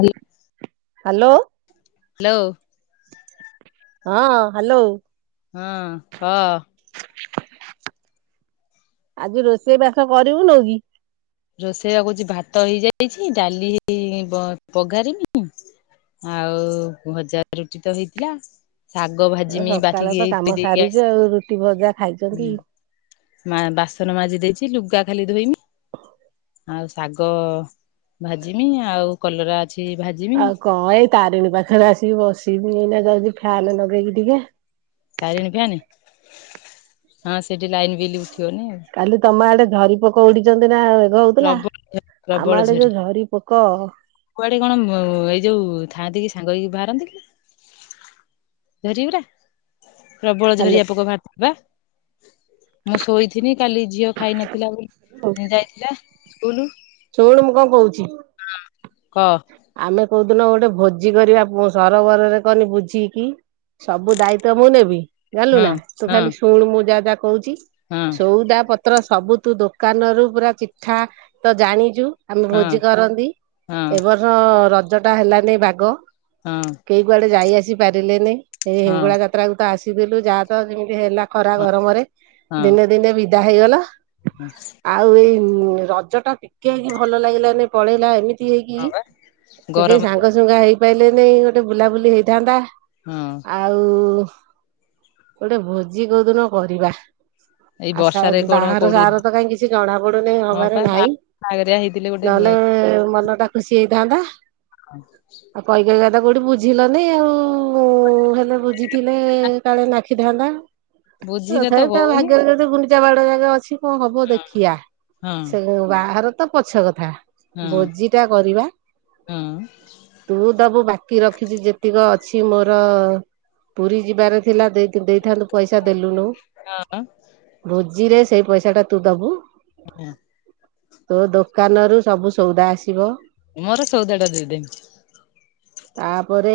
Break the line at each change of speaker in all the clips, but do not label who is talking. ହାଲ
hello.
Hello.
ହଁ hello.
ହଁ କ।
ଆଜି ରୋଷେଇ ବାସ କରିବୁନଉ କି?
ରୋଷେଇବା କହୁଛି ଭାତ ହେଇଯାଇଚି ଡାଲି ବ ପଘାରିମି ଆଉ ଭଜା ରୁଟି ତ ହେଇଥିଲା। ଶାଗ
ଆଉ
ଭାଜିମି
ସକାଳେ
ବାକିକିି
ତ କାମ
ଏଇ
ସାରିଛୁ ଆଉ ରୁଟି ଭଜା ଖାଇଛନ୍ତି।
[unintelligible] ମା ବାସନ ମାଜି ଦେଇଚି ଲୁଗା ଖାଲି ଧୋଇମି। ଆଉ ଶାଗ ଭାଜିମି ଆଉ କଲରା ଅଛି ଭାଜି
ଆଉ କଣ ଏଇ ତାରିଣୀ ପାଖରେ ଆସିକି ବସିବି ଏଇନା ଯାଉଚି ଫ୍ୟାନ ଲଗେଇକି ଟିକେ।
ତାରିଣୀ ଫ୍ୟାନ ହଁ ସେଠି ଲାଇନ ବିଲି ଉଠିବନି ଆଉ।
କାଲି ତମ ଆଡେ ଝରି ପୋକ ଉଡିଚନ୍ତି ନା ବଗ ହଉଥିଲା
ପ୍ରବଳ ପ୍ରବଳ
ଆମ ଆଡେ ଯୋଉ ଝରି ପୋକ
କୁଆଡେ କଣ ଏଇ ଯୋଉ ଥାଆନ୍ତି କି ସାଙ୍ଗ ହେଇକି ବାହାରନ୍ତି କି ଝରିଉରା? ପ୍ରବଳ
ହାଲୋ
ଝରିଆ ପୋକ ବାହାରିଥିବା ମୁଁ ଶୋଇଥିନି କାଲି ଝିଅ ଖାଇ ନଥିଲା ବୋଲି ଯାଇଥିଲା ସ୍କୁଲ।
ଶୁଣୁ ମୁଁ କଣ କହୁଚି।
ହଁ କହ।
ଆମେ କୋଉଦିନ ଗୋଟେ ଭୋଜି କରିବା ପ ସରୋବରରେ କହନି ବୁଝିକି। ସବୁ ଦାୟିତ୍ଵ ମୁଁ ନେବି। ଯାଲୁ
ହଁ
ନା ତୁ
ହଁ
ଖାଲି ଶୁଣୁ ମୁଁ ଯାହା ଯାହା କହୁଚି
ହଁ ହଁ
ସୋଉଦା ପ ତ୍ର ସବୁ ତୁ ଦୋକାନରୁୁ ପୁରା ଚିଠା ତ ଜାଣିଚୁ ଆମେ
ହଁ
ଭୋଜି କରନ୍ତି।
ହଁ।
[unintelligible] ରଜ ଟା ହେଲାନି ବାଗ।
ହଁ।
କେହି କୁଆଡେ ଯାଇ ଆସି ପାରିଲେନି ଏଇ
ହଁ
ହିଙ୍ଗୁଳା ଯାତ୍ରା କ ତ ଆସିଦଲୁ ଯାହା ତ ଯେମିତି ହେଲା ଖରା ଗରମରେ ଦିନେ ଦିନେ ବିଦା ହେଇଗଲ।
ହୁଁ।
ଆଉ ଏଇ ରଜ ଟା ଟିକେହିଁ ଭଲ ଲାଗିଲାନି ପଳେଇଲା ଏମିତି ହେଇ
ବା
ସେ କେହି
ଗରମରେ
ସାଙ୍ଗସୁଙ୍ଗା ହେଇପାଇଲେନେଇ ଗୋଟେ ବୁଲାବୁଲି ହେଇଥାନ୍ତା।
ହଁ।
ଆଉ ଗୋଟେ ଭୋଜି କୋଉଦିନ କରିବା।
ଏଇ
ଆ
ବର୍ଷାରେ
ସ
କଣ
ବାହାର
କୋଉଠି
ସାର ତ କାଇଁ କିଛି ଜଣା ପଡୁନି
ହଁ
ହବାର
ପା
ନହିଁ।
ବାହାଘରିଆ ହେଇଥିଲେ ଗୋଟେ
ନହେଲେ ମନ ଟା ଖୁସି ହେଇଥାନ୍ତା।
ଆଉ [inaudible]
ଆଉ କଇ କଇ ତ କୋଉଠି ବୁଝିଲନି ଆଉ ହେଲେ ବୁଝିଥିଲେ କାଳେ ନା ଖି ଥାନ୍ତା।
ବୁଝିଲେ
ତଥାପ
ତ
ତା
ହଉନି
ଭାଗ୍ୟରେ ଯଦି ଗୁଣ୍ଡିଚା ବାଡ ଜାଗା ଅଛି କଣ ହବ ଦେଖିବା।
ହଁ
ସେ ବାହାର ତ ପଛ କଥା
ହଁ
ଭୋଜି ଟା କରିବା।
ହଁ
ତୁ ଦବୁ ବାକି ରଖିଚି ଯେତିକ ଅଛି ମୋର ପୁରୀ ଯିବାରେ ଥିଲା ଦେଇତେ ଦେଇ ଥାନ୍ତୁ ପଇସା ଦେଲୁନୁ
ହଁ
ଭୋଜିରେ ସେଇ ପଇସା ଟା ତୁ ଦବୁ।
ହୁଁ [inaudible]
ତୋ ଦୋକାନରୁୁ ସବୁ ସଉଦା ଆସିବ।
ମୋର ସଉଦାଡା ଦେଇ ଦେମୀ।
ତାପରେ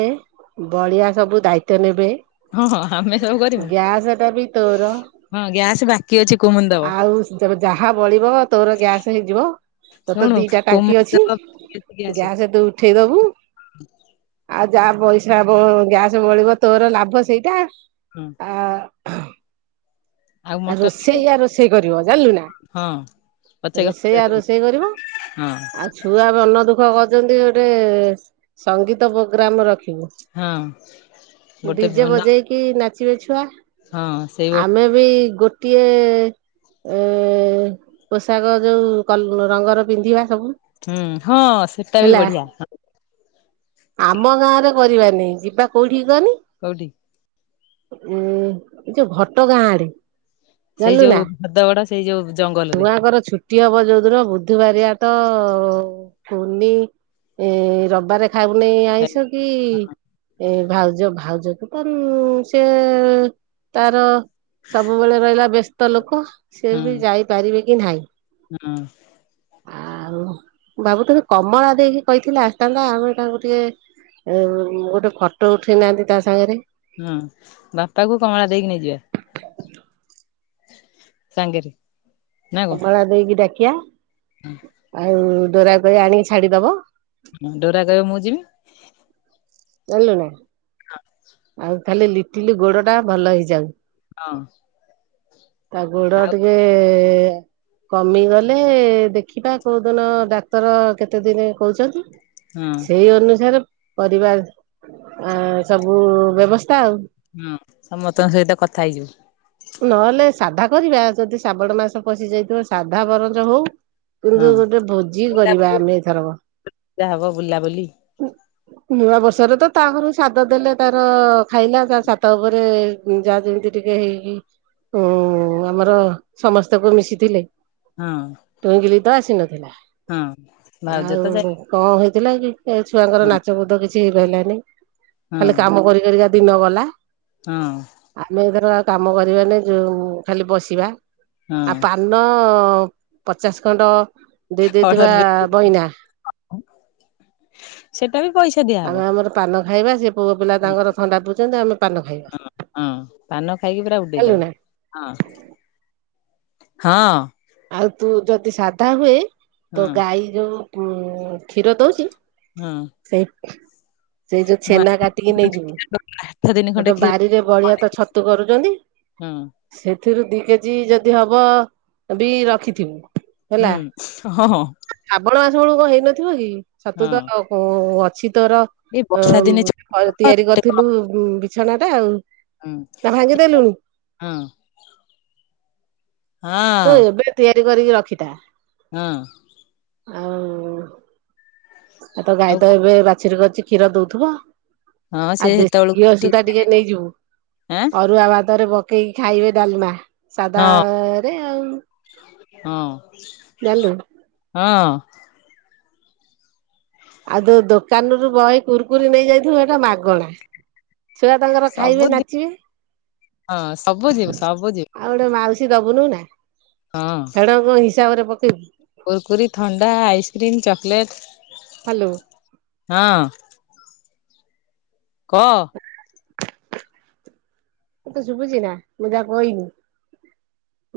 ବଳିଆ ସବୁ ଦାୟିତ୍ଵ ନେବେ।
ହଁ ହଁ ଆମେ ସବୁ କରିବୁ
ଗ୍ୟାସ ଟା ବି ତୋର।
ହଁ ଗ୍ୟାସ୍ ବାକି ଅଛି କୁମ
ଆଉ ଯେ ଯାହା ବଳିବ ତୋର ଗ୍ୟାସ୍ ହେଇଯିବ। ତୋତେ
ଶୁଣୁ
ଦିଟା ଟାଙ୍କି
କୁମୁନି
ଅଛି
ଦବ
ଗ୍ୟାସ ଏଦୁ ଉଠେଇ ଦବୁ। ଆଉ ଯାହା ପଇସା ବ ଗ୍ୟାସ ବଳିବ ତୋର ଲାଭ ସେଇଟା।
ହୁଁ
ଆ
ଆଉ
ଆ
ମଟନ
ରୋଷେଇ ୟା ରୋଷେଇ କରିବ ଜାଣିଲୁ ନା।
ହଁ। ପଛେକା
ରୋଷେୟା
ପଚାରିବୁ
ରୋଷେଇ କରିବ
ହଁ
ଆଉ ଛୁଆ ମନ ଦୁଃଖ କରିଛନ୍ତି ଗୋଟେ ସଙ୍ଗୀତ ପ୍ରୋଗ୍ରାମ ରଖିବୁ।
ହଁ ଗୋଟେ
ଡିଜେ
ନା
ବଜେଇକି ନାଚିବେ ଛୁଆ।
ହଁ ସେଇ ବର୍ଷ
ଏ ବି ଗୋଟିଏ ଏ ପୋଷାକ ଯୋଉ କ ରଙ୍ଗର ପିନ୍ଧିବା ସବୁ।
ହୁଁ ହଁ ସେଟା ବି
ହେଲା
ବଢିଆ।
ଆମ ଗାଁରେ କରିବାନି ଯିବା କୋଉଠି କନି?
କଉଠି
ଉଁ ଯୋଉ ଘଟଗାଁ ଆଡେ।
ସେଇ
ଜାଣିଲୁ ନା
ଯୋଉ ଭଦାଗଡା ସେଇ ଯୋଉ ଜଙ୍ଗଲ ରେ।
ଗୋଟି ହବ ଯଦୁନ ବୁଧବାରିଆ ତ କୁନି ଏ ରବିବାର ଖକୁ ନେଇ
ଖାଇ
ଆଇଷ କି ଏ ଭାଉଜ ଭାଉଜକୁ ସେ ତାର ସବୁବେଳେ ରହିଲା ବ୍ୟସ୍ତ ଲୋକ ସେ
ହଁ
ବି ଯାଇପାରିବେ କି ନାହିଁ।
ହଁ।
ଆଉ ବାବୁ ତମେ କମଳା ଦେଇକି କହିଥିଲେ ଆସିଥାନ୍ତା ଆମେ ତାଙ୍କୁ ଟିକେ ଗୋଟେ ଫଟୋ ଉଠେଇ ନାହାନ୍ତି ତା ସାଙ୍ଗରେ
ହୁଁ ବାପାକୁ କମଳା ଦେଇକି ନେଇଯିବା। ସାଙ୍ଗେରେ
କମଳା ଦେଇକି ଡାକିଆ ଆଉ ଡରା କହିବି ଆଣିକି ଛାଡିଦବ।
ହଁ ଡରା କହିବେ ମୁଁ ଯିବି।
ଜାଣିଲୁ ନା।
ହଁ
ଆଉ କାଲି ଲିଟିଲି ଗୋଡ ଟା ଭଲ ହେଇଯାଉ।
ହଁ
ତା ଗୋଡ଼
ଆଉ
ଟିକେ କମିଗଲେ ଦେଖିବା କୋଉଦିନ ଡାକ୍ତର କେତେ ଦିନ କହୁଛନ୍ତି।
ହଁ
ସେଇ ଅନୁସାରେ ପରିବା ଆ ସବୁ ବ୍ୟବସ୍ଥା ଆଉ
ହଁ ସମସ୍ତଙ୍କ ସହିତ କଥା ହେଇଯିବ
ନହେଲେ ସାଧା କରିବା ଯଦି ଶ୍ରାବଣ ମାସ ପଶି ଯାଇଥିବ ସାଧା ବର୍ଜ ହଉ
ହଁ
କିନ୍ତୁ ଗୋଟେ ଭୋଜି କରିବା
ବୁଲାବୁଲି
ଆମେ ଏଇ ଥରକ
ଯା ହବ ବୁଲାବୁଲି
ନୂଆ ବର୍ଷରେ ତ ତା ଘରୁ ସାଦ ଦେଲେ ତାର ଖାଇଲା ତା ଛାତ ଉପରେ ଯାହା ଯେମିତି ଟିକେ ହେଇକି ହୁଁ ଆମର ସମସ୍ତଙ୍କୁ ମିଶିଥିଲେ
ହଁ
ଟୁଇକିଲି ତ ଆସି ନଥିଲା
ହଁ ଭାଉଜ ତ ଯାଇ
କଣ ହେଇଥିଲା କି ଏ ଛୁଆଙ୍କର
ହଁ
ନାଚ ବୋଦ କିଛି ହେଇପାରିଲାନି।
ହଁ
ଖାଲି କାମ କରି କରିକା ଦିନ ଗଲା
ହଁ
ଆମେ ଏ ଥରକ ଆଉ କାମ କରିବାନି ଯୋଉ ଖାଲି ବସିବା
ହଁ
ଆଉ ପା ନ ପଚାଶ ଖଣ୍ଡ ଦେଇ
ଅର୍ଡର
ଦେଇଥିବା ବଇନା
ସେଟା ବି ପଇସା
ଆଉ
ଦିଆହବ
ଆମର ପାନ ଖାଇବା ସେ ପୁଅ ପିଲା ତାଙ୍କର ଥଣ୍ଡା ପିଉଛନ୍ତି ଆମେ ପାନ ଖାଇବା
ହଁ ପାନ ଖାଇକି ପୁରା
ହେଲୁ ନା
ଉଡେଇଦବା ହଁ ହଁ
ଆଉ ତୁ ଯଦି ସାଧା ହୁଏ
ହଁ
ତୋ ଗାଈ ଯୋଉ ଉ କ୍ଷୀର ଦଉଚି
ହଁ
ସେଇ ସେଇ ଯୋଉ
ମୁଁ
ଛେନା କାଟିକି ନେଇଯିବୁ
ଆଠ ଦିନ
ଏ
ଖଣ୍ଡେ
ତ
କ୍ଷୀର
ବାରିରେ ବଳିଆ ତ ଛତୁ କରୁଛନ୍ତି
ହଁ
ସେଥିରୁ ଦି କେଜି ଯଦି ହବ ବି ରଖିଥିବୁ ହେଲା
ହୁଁ ହଁ ହଁ
ଶ୍ରାବଣ ମାସ ବେଳୁ କଣ ହେଇନଥିବ କି ଛତୁ
ହଁ
ତ ଅଛି ତୋର
ଏଇ
ଅ
ବର୍ଷା ଦିନେ
[inaudible] ତିଆରି କରିଥିଲୁ ବିଛଣା ଟା ଆଉ
ହଁ
ତା ଭାଙ୍ଗିଦେଲୁଣି
ହଁ
ତୁ
ହଁ
ଏବେ ତିଆରି କରିକି ରଖିଥା
ହଁ
ଆଉ ଆଉ ତ ଗାଈ ତ ଏବେ ବାଛୁରୀ କରିଛି କ୍ଷୀର ଦଉଥିବ।
ହଁ ସେ
ଆଉ ଦେଶୀ
ସେତେବେଳକୁ
ଘିଅ ସୁଧା ଟିକେ ନେଇଯିବୁ
ଆଁ
ଅରୁଆ ଭାତରେ କେହି ଖାଇବେ ଡାଲମା ସାଧା
ହଁ ହଁ
ଜାଣିଲୁ
ହଁ
ଆଉ ଯୋ ଦୋକାନରୁ ବହେ କୁରୁକୁରି ନେଇ ଯାଇଥିବ ଏଟା ମାଗଣା ଛୁଆ ତାଙ୍କର ଖାଇବେ
ସବୁ ଦି
ନାଚିବେ
ହଁ ସବୁ ଯିବ ସବୁ ଯିବ
ଆଉ ଗୋଟେ ମାଉସୀ ଦବୁନୁ ନା
ହଁ
ଫେଡ କଣ ହିସାବରେ ପକେଇବୁ
କୁୁରକୁରି ଥଣ୍ଡା ଆଇସ୍କ୍ରିମ୍ ଚକୋଲେଟ୍
ହ୍ୟାଲୋ
ହଁ କ
[inaudible] ତତେ ଶୁଭୁଛିି ନା ମୁଁ ଯା କହନି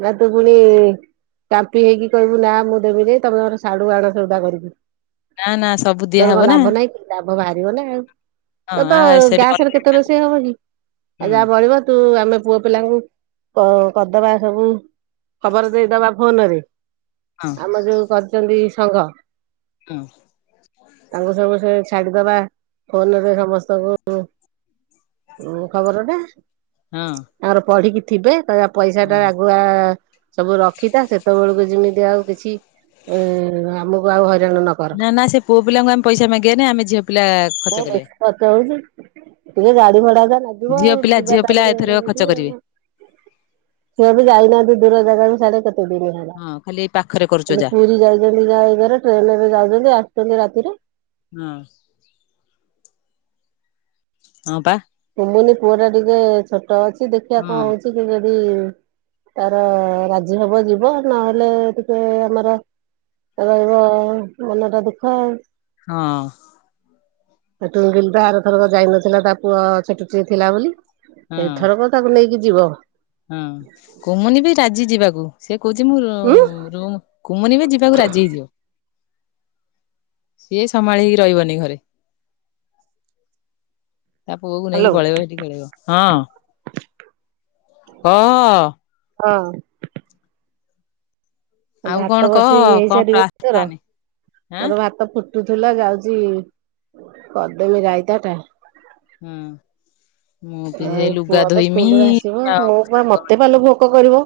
ନା ତୁ ପୁଣି କାମ୍ପି ହେଇକି କହିବୁ ନା ମୁଁ ଦେବିନି ତମେ ମୋର ସାଢୁ ଆଣ ସଉଦା କରିକି।
ନା ନା ସବୁ
ତୋର କଣ
ଦିଆହବ ନା
ଲାଭ ନାହିଁ କି ଲାଭ ବାହାରିବ ନା ଆଉ।
ହଁ
ଏ ତ
ଆ ସେଠି
ଗ୍ୟାସରେ କେତେ ରୋଷେଇ ହବ କିି ଆ
ହୁଁ
ଯା [unintelligible] ତୁ ଆମେ ପୁଅ ପିଲାଙ୍କୁ କଦବା ସବୁ ଖବର ଦେଇଦବା ଫୋନରେ
ହଁ
ଆମ ଯୋଉ କରିଚନ୍ତି ସଂଘ
ହଁ।
ତାଙ୍କୁ ସବୁ ସେ ଛାଡିଦବା ଫୋନରେ ସମସ୍ତଙ୍କୁ ଖବରଟା।
ଅଁ।
ଆମର ପଢିକି ଥିବେ ତା ପଇସା ଟା ଆଗୁଆ ସବୁ ରଖିଥା ସେତେବେଳକୁ ଯିମିତି ଆଉ କିଛି ଏ ଆମକୁ ଆଉ ହଇରାଣ ନ କର
ନା ନା ସେ ପୁଅ ପିଲାଙ୍କୁ ଆମେ ପଇସା ମାଗିବାନି ଆମେ ଝିଅ ପିଲା ଖର୍ଚ୍ଚ କରିବା।
[inaudible] ଇଏ ଗାଡି ଭଡା ଯା ଲାଗିବ
ଝିଅ
ଆଉ,
ପିଲା
ଯିବା
ଝିଅ ପିଲା
ତାରିଣୀ
ଏଥରକ
[unintelligible]
ଖର୍ଚ୍ଚ
ଟିକେ
କରିବେ
ଆଉ। ସିଏ ବି ଯାଇନାହାନ୍ତି ଦୂର ଜାଗା ବି ସାଡେ କେତେ ଦିନ୍ ହେଲାଣି।
ହଁ ଖାଲି ଏଇ ପାଖରେ କରୁଚ
ଖାଲି
ଯା
ପୁରୀ ଯାଇଚନ୍ତି [unintelligible] ଟ୍ରେନେ ରେ ଯାଉଚନ୍ତି ଆସଚନ୍ତି ରାତି ରେ।
ହଁ। ହଁ ପା।
କୁମୁନି ପୁଅ ଟା ଟିକେ ଛୋଟ ଅଛି ଦେଖିବା
ହଁ
କଣ ହଉଚି କି ଯଦି ତାର ରାଜି ହବ ଯିବ ନହେଲେ ଟିକେ ଆମର ରହିବ ମନ ଟା ଦୁଃଖ ଆଉ।
ହଁ।
ଟୁଙ୍ଗିଲ ପା ଆରଥରକ ଯାଇନଥିଲା ତା ପୁଅ ଛୋଟୁଟିଏ ଥିଲା ବୋଲି
ହଁ
ଏଥରକ ତାକୁ ନେଇକି ଯିବ।
ହଁ କମୁନି ବି ରାଜି ଯିବାକୁ। ସେ କହୁଛି
ଉଁ
ମୁଁ- କୁମୁନୀ ବି ଯିବାକୁ ରାଜି ହେଇଯିବ। ସିଏ ସମ୍ଭାଳି ହେଇକି ରହିବନି ଘରେ।
[inaudible]
ତା ପୁଅକୁ
ହ୍ୟାଲୋ।
ନେଇକି ପଳେଇବ ସେଠି ଖେଳେଇବ ହଁ। ଅ
ହଁ।
ଆଉ କଣ
ଭାତ
କହ
ବସେଇ ହେଇ
କଣ
ସାରିବ ତର
ପ୍ଲାନ୍ ଆଁ
ମୋର ଭାତ୍ ତ ଫୁଟୁଥିଲା ଯାଉଚି କର୍ଦେମି ରାଇତା ଟା
ହଁ ମୁଁ ବି ସେ
ଆଉ
ଲୁଗା
ପୁଅ ତ
ଧୋଇମି
ସ୍କୁଲରୁ ଆସିବ
ଆଉ
ମୁଁ ମତେ ପାଲୋ ଭୋକ କରିବ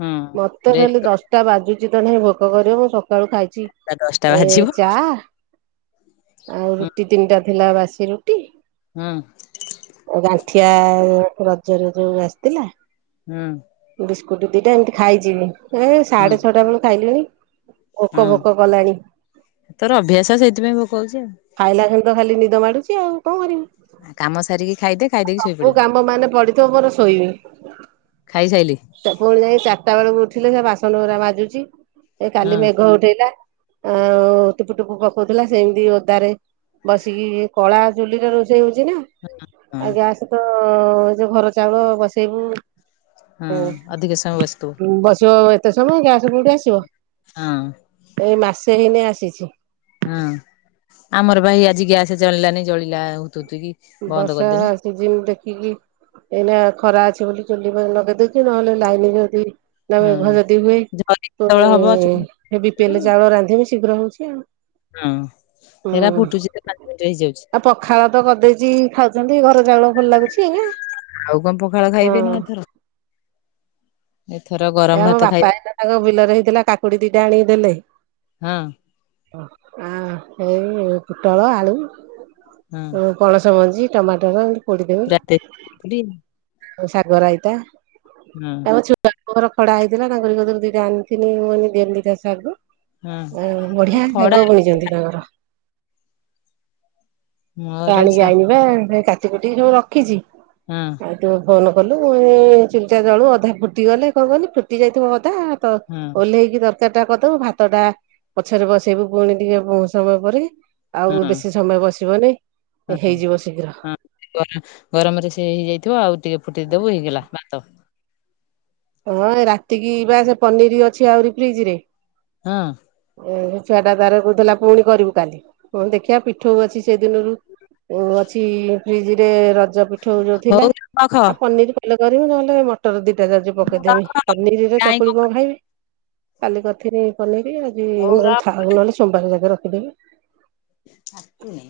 ହଁ
ମତେ
ଡେରି
ଖାଲି ଦଶ ଟା ବାଜୁଚି ତ ନାହିଁ ଭୋକ କରିବ ମୁଁ ସକାଳୁ ଖାଇଚି
ଟା ଦଶଟା
ଏ
ବାଜିବ।
ଚା ଆଉ
ହୁଁ
ରୁଟି ତିନିଟା ଥିଲା ବାସି ରୁଟି
ହୁଁ।
ଆ ଗାଠିଆ ରଜରେ ଯୋଉ ଆସିଥିଲା
ହୁଁ।
ବିସ୍କୁଟୁ ଦିଟା ଏମିତି ଖାଇଯିବି ଏ ସାଢେ ଛଅଟା ବେଳୁ ଖାଇଲିଣି
ହଁ
ଭୋକ ଭୋକ କଲାଣି
ତୋର ଅଭ୍ୟାସ ସେଇଥିପାଇଁ ଭୋକ ହଉଚି ଆଉ।
ଖାଇଲା ଖେଣି ତ ଖାଲି ନିଦ ମାଡୁଚି ଆଉ କଣ କରିବି?
କାମ ସାରିକି ଖାଇଦେ। ଖାଇଦେଇକି
ସବୁ
ଶୋଇପଡିବୁ
କାମ ମାନେ ପଡିଥିବ ମୋର ଶୋଇବି।
ଖାଇସାଇଲି।
ତା ପୁଣି ଯାଇ ଚାରଟା ବେଳକୁ ଉଠିଲେ ସେ ବାସନ ଗୁରା ବାଜୁଛି ଏ
ହୁଁ
କାଲି ମେଘ ଉଠେଇଲା, ଆଉ ଟୁପୁ ଟୁପୁ ପକଉଥିଲା ସେମିତି ଓଦାରେ, ବସିକି କଳା ଚୁଲିଟ ରୋଷେଇ ହଉଛି ନା,
ହୁଁ
ଆ ଗ୍ୟାସ୍ ତ ଯୋଉ ଘର ଚାଉଳ ବସେଇବୁ, ହୁଁ
ଅଧିକ ସମୟ ବସିଥିବୁ।
ହୁଁ ବସେଇବ ଏ ତେ ସବୁ ଗ୍ୟାସ୍ ରେ କୋଉଠି ଆସିବ
ହଁ
ଏଇ ମାସେ ହେଇନି ଆସିଛି,
ହଁ ଆମର ଭାଇ ଆଜି ଆସେ ରେ ଚଳିଲାନି ଜଳିଲା ହଉଥୁଥୁ କି,
ଏ
ବନ୍ଦ
ବର୍ଷା,
କରିଦେନି।
ଯେ ଯେମିତି ଦେଖିକି ଏଇନା ଖରା ଅଛି ବୋଲି ଚୁଲି ଲଗେଇଦଉଛି ନହେଲେ ଲାଇନି ଯଦି,
ହଁ
ତାେଘର ଯଦି ହୁଏ
ଝରି
ତ
କେତେବେଳେ
ହେ
ହବ ଚୁଲି
ହେ ବିପେଲେ
କରିବୁ
ଚାଉଳ ରାନ୍ଧିବି ଶୀଘ୍ର ହଉଛି ଆଉ,
ହଁ ହେରା
ହୁଁ
ଫୁଟୁଛି ତ ପାଞ୍ଚ ମିନିଟ ହେଇଯାଉଛି।
ଆଉ ପଖାଳ ତ କରିଦେଇ, ଚି ଖାଉଛନ୍ତି ଘର ଚାଉଳ ଭଲ ଲାଗୁଛି ଏଇନା
ଆଉ କଣ ପଖାଳ
ହଁ,
ଖାଇବେ ଏଥରକ,
ଏ ଆମ ବାପା ହେଲା ତାଙ୍କ ବିଲରେ ହେଇଥିଲା କାକୁଡ଼ି ଦିଟା ଆଣିକି ଦେଲେ,
ହଁ,
ଆ ଏଇ ପୋଟଳ ଆଳୁ ହୁଁ,
ହଁ।
ପଣସ ମଞ୍ଜି ଟମାଟର ଏମିତି
ରାତି ପୁରୀ
ପୋଡି଼ଦବେ ଶାଗ ରାଇତା,
ହୁଁ,
ମୋର ଖ଼ଡା ହେଇଥିଲା ତାଙ୍କୁ ଯୋଉଥିରୁ ଦିଟା ଆଣିଥିନି ମୁଁ କହିଲି ଦେଲିି ତା ସାଗୁ,
ହଁ।
ଆ ବଢ଼ିଆ
ଖଡା
ରାଗ ବୁଣିଛନ୍ତି ତାଙ୍କର,
ମୋର
ଆଣିକି
ସା
ଆଇନିନା ବା ସେ କାଟିକୁଟିକି ସବୁ ରଖିଛି,
ହଁ,
ଆଉ ଟିକେ ଫୋନ୍ କଲୁ ମୁଇଁ ଚୁଲିଚା ଜଳୁ ଅଧା ଫୁଟିଗଲେ କଣ କଲିି ଫୁଟି ଯାଇଥିବ ଅଧା, ତ
ହଁ
ଓହ୍ଲେଇକି ତର, ତାଟା କରିଦବୁ ଭାତ ଟା ପଛରେ ବସେଇବୁ ପୁଣି ଟିକେ ବହୁ ସମୟ ପରେ, ଆଉ ଏବେ ବେଶି ସମୟ ବସିବନି,
ହଁ-ହଁ-ହଁ
ହେଇଯିବ ଶୀଘ୍ର
ଗରମ୍ ଗରମରେ ସେ ହେଇଯାଇଥିବ ଆଉ ଟିକେ ଫୁଟିଦବୁ ହେଇଗଲା ମା
ହଁ ରାତିକି ବା ସେ ପନିର ଅଛି ଆହୁରି ଫ୍ରିଜ ରେ,
ହଁ,
ଏ ଛୁଆ ଟା ଦାର କଥିଲା ପୁଣି କରିବୁ କାଲି ହଁ ଦେଖିବା ପିଠୁ ଅଛି ସେ ଦିନୁରୁ, ଓ ଅଛି ଫ୍ରିଜ ରେ ରଜ ପିଠୁ ଯୋଉ ଥିଲା
ହଉ ରଖ
ଆଉ ପନିର, ହେଲେ କରିବି ନହେଲେ ମଟର ଦିଟା ଯାଉଛି ପକେଇଦେମି ପନିରରେ
କାଇଁ
ଚକୁଳି କଁ ଖାଇବି, କାଲି କରିଥିନି ପନିର ଆଜି
ହଉ
ମୁଁ
ରଖ
ଥାଉ ନହେଲେ ସୋମବାରକେ ରଖିଦେବି,
ଆ ତୁନେ,